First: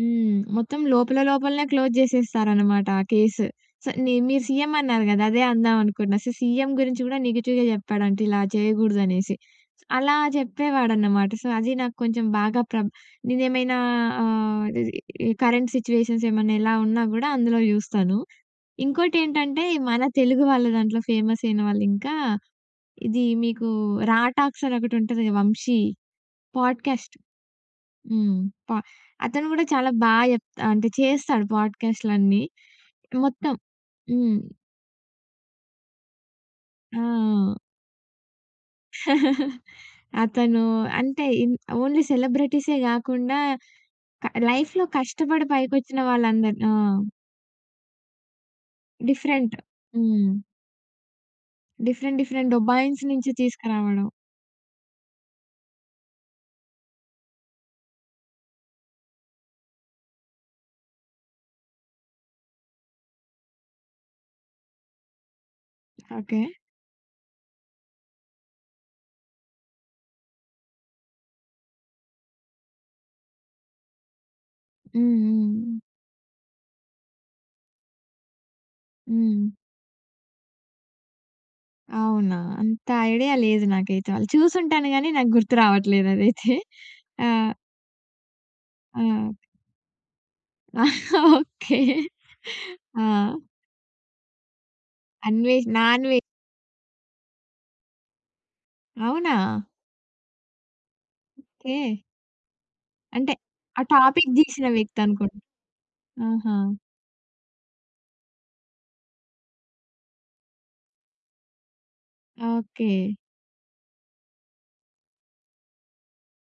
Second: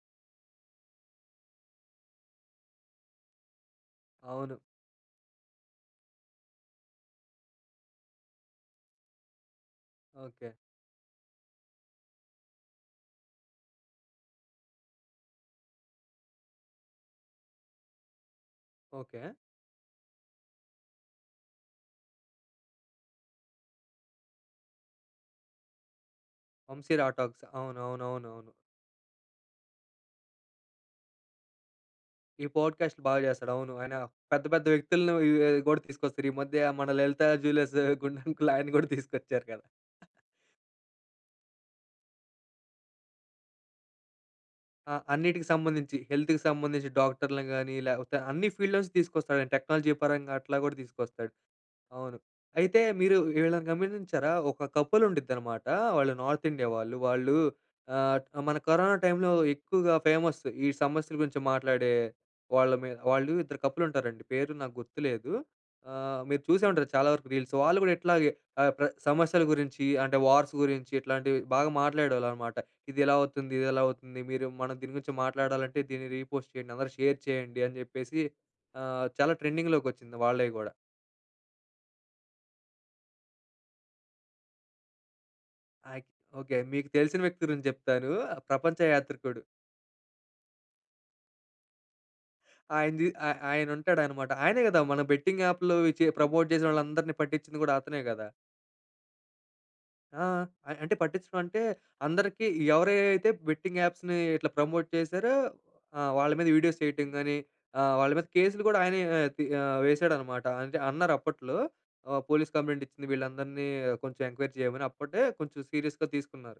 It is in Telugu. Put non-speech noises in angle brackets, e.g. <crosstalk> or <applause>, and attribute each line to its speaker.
Speaker 1: హ్మ్. మొత్తం లోపల లోపలనే క్లోజ్ జేసేస్తారనమాట ఆ కేస్. సో ని మీరు
Speaker 2: అవును.
Speaker 1: సీఎం అన్నారు గదా! అదే అందామనుకున్నా. సో సీఎం గురించి గూడా నెగెటివ్‌గా చెప్పాడంట ఇలా జేయగూడదనేసి. అలా
Speaker 2: ఓకే.
Speaker 1: జేప్పేవాడన్నమాట. సో అది నాకొంచెం బాగా ప్రబ్ నేనేమైనా ఆహ్, ఇది కరెంట్ సిట్యుయేషన్స్ ఏమన్నా ఎలా ఉన్నా గూడా అందులో చూస్తాను.
Speaker 2: ఓకే.
Speaker 1: ఇంకోటేంటంటే మన తెలుగు వాళ్ళ దాంట్లో ఫేమసైన వాళ్ళింకా ఇది మీకు 'రా టాక్స్' అని ఒకటి ఉంటది. వంశీ
Speaker 2: 'వంశీ
Speaker 1: పోడ్కాస్ట్.
Speaker 2: రాటాక్స్.'
Speaker 1: హ్మ్.
Speaker 2: అవునవునవునవును.
Speaker 1: ప అతను గూడా చాలా బా చెప్తా అంటే చేస్తాడు. పోడ్కాస్ట్‌లన్నీ
Speaker 2: ఈ పోడ్కాస్ట్ బాగా చేస్తాడు.
Speaker 1: మొత్తం.
Speaker 2: అవును. ఆయన
Speaker 1: హ్మ్.
Speaker 2: పెద్ద పెద్ద వ్యక్తుల్ని యుఎ గూడా తీసుకొస్తారు. ఈ మధ్య మన లలిత
Speaker 1: ఆ!
Speaker 2: జ్యులర్స్ గుండంకుల్ని ఆయన్ని గూడా తీసుకొచ్చారు
Speaker 1: <chuckles>
Speaker 2: గదా!
Speaker 1: అతను అంటే ఇన్ ఓన్లీ సెలబ్రిటీసే గాకుండా క లైఫ్‌లో
Speaker 2: ఆ! అన్నిటికి
Speaker 1: కష్టపడి
Speaker 2: సంబంధించి
Speaker 1: పైకొచ్చిన
Speaker 2: హెల్త్‌కి
Speaker 1: వాళ్ళందరు ఆ!
Speaker 2: సంబంధించి డాక్టర్‌లని గాని, లేపోతే అన్ని ఫీల్డ్‌లో నుంచి తీసుకొస్తాడు.
Speaker 1: డిఫరెంట్.
Speaker 2: టెక్నాలజీ పరంగా
Speaker 1: హ్మ్.
Speaker 2: అట్లా గూడా తీసుకొస్తాడు. అవును.
Speaker 1: డిఫరెంట్ డిఫరెంట్
Speaker 2: అయితే
Speaker 1: డొబైన్స్
Speaker 2: మీరు
Speaker 1: నుంచి
Speaker 2: వీళ్ళని
Speaker 1: తీసుకురావడం.
Speaker 2: గమనించారా ఒక కపుల్ ఉండుంద్దనమాట, వాళ్ళు నార్త్ ఇండియా వాళ్ళు. వాళ్ళు ఆహ్, మన కరోనా టైమ్‌లో ఎక్కువగా ఫేమస్. ఈ సమస్యల గురించి మాట్లాడే వాళ్ళమి వాళ్ళు ఇద్దరు కపుల్ ఉంటారండి. పేర్లు నాకు గుర్తులేదు. ఆహ్, మీరు
Speaker 1: ఓకే.
Speaker 2: చూసే ఉంటారు చాలా వరకు రీల్స్. వాళ్ళు గూడా ఇట్లాగే ఆహ్, ప్ర సమస్యల గురించి, అంటే వార్స్ గురించి, ఇట్లాంటివి బాగా మాట్లాడేవాళ్ళనమాట. "ఇదెలా అవుతుంది? ఇదెలా అవుతుంది? మీరు మనం దీని గురించి
Speaker 1: హ్మ్. హ్మ్.
Speaker 2: మాట్లాడాలంటే దీన్ని రీ పోస్ట్ చేయండి. అందరూ షేర్ చేయండి." అని జెప్పేసి ఆహ్, చాలా
Speaker 1: హ్మ్.
Speaker 2: ట్రెండింగ్‌లోకొచ్చింది వాళ్ళయి గూడా.
Speaker 1: అవునా! అంత ఐడియా లేదు నాకైతే వాళ్ళు. చూసుంటాను గాని నాకు గుర్తు
Speaker 2: యాక్
Speaker 1: రావట్లేదు అదైతే.
Speaker 2: ఓకే. మీకు తెలిసిన వ్యక్తి
Speaker 1: ఆహ్
Speaker 2: గురించి జెప్తాను. ఆహ్, ప్రపంచ
Speaker 1: ఆ!
Speaker 2: యాత్రికుడు.
Speaker 1: ఓకే.
Speaker 2: ఆయనది. ఆ
Speaker 1: ఆ!
Speaker 2: ఆయనుంటాడన్నమాట. ఆయనే గదా! మన బెట్టింగ్
Speaker 1: అన్వేష్
Speaker 2: యాప్‌లో
Speaker 1: నా
Speaker 2: చె
Speaker 1: అన్వే
Speaker 2: ప్రమోట్ జేసిన వాళ్ళందరిని పట్టించింది గూడా అతనే గదా!
Speaker 1: అవునా?
Speaker 2: ఆ! అం అంటే పట్టించడంటే
Speaker 1: ఓకే.
Speaker 2: అందరికి ఎవరియి అయితే
Speaker 1: అంటే
Speaker 2: బెట్టింగ్
Speaker 1: ఆ
Speaker 2: యాప్స్‌ని
Speaker 1: టాపిక్
Speaker 2: ఇట్లా
Speaker 1: దీసిన
Speaker 2: ప్రమోట్
Speaker 1: వ్యక్తి
Speaker 2: జేసారో
Speaker 1: అనుకుంట.
Speaker 2: ఆ! వాళ్ళ మీద
Speaker 1: ఆహా!
Speaker 2: వీడియోస్ చేయటం గాని, ఆహ్, వాళ్ళ మీద కేస్‌లు గూడా ఆయనే ఆహ్, తి ఆహ్, వేసాడన్నమాట. అంటే అన్నారప్పట్లో. ఆహ్, "పోలీస్
Speaker 1: ఓకే.
Speaker 2: కంప్లెయింటిచ్చింది వీళ్ళందరిని కొంచెం ఎంక్వైరీ జేయమని" అప్పుడే కొంచెం సీరియస్‌గా తీసుకున్నారు.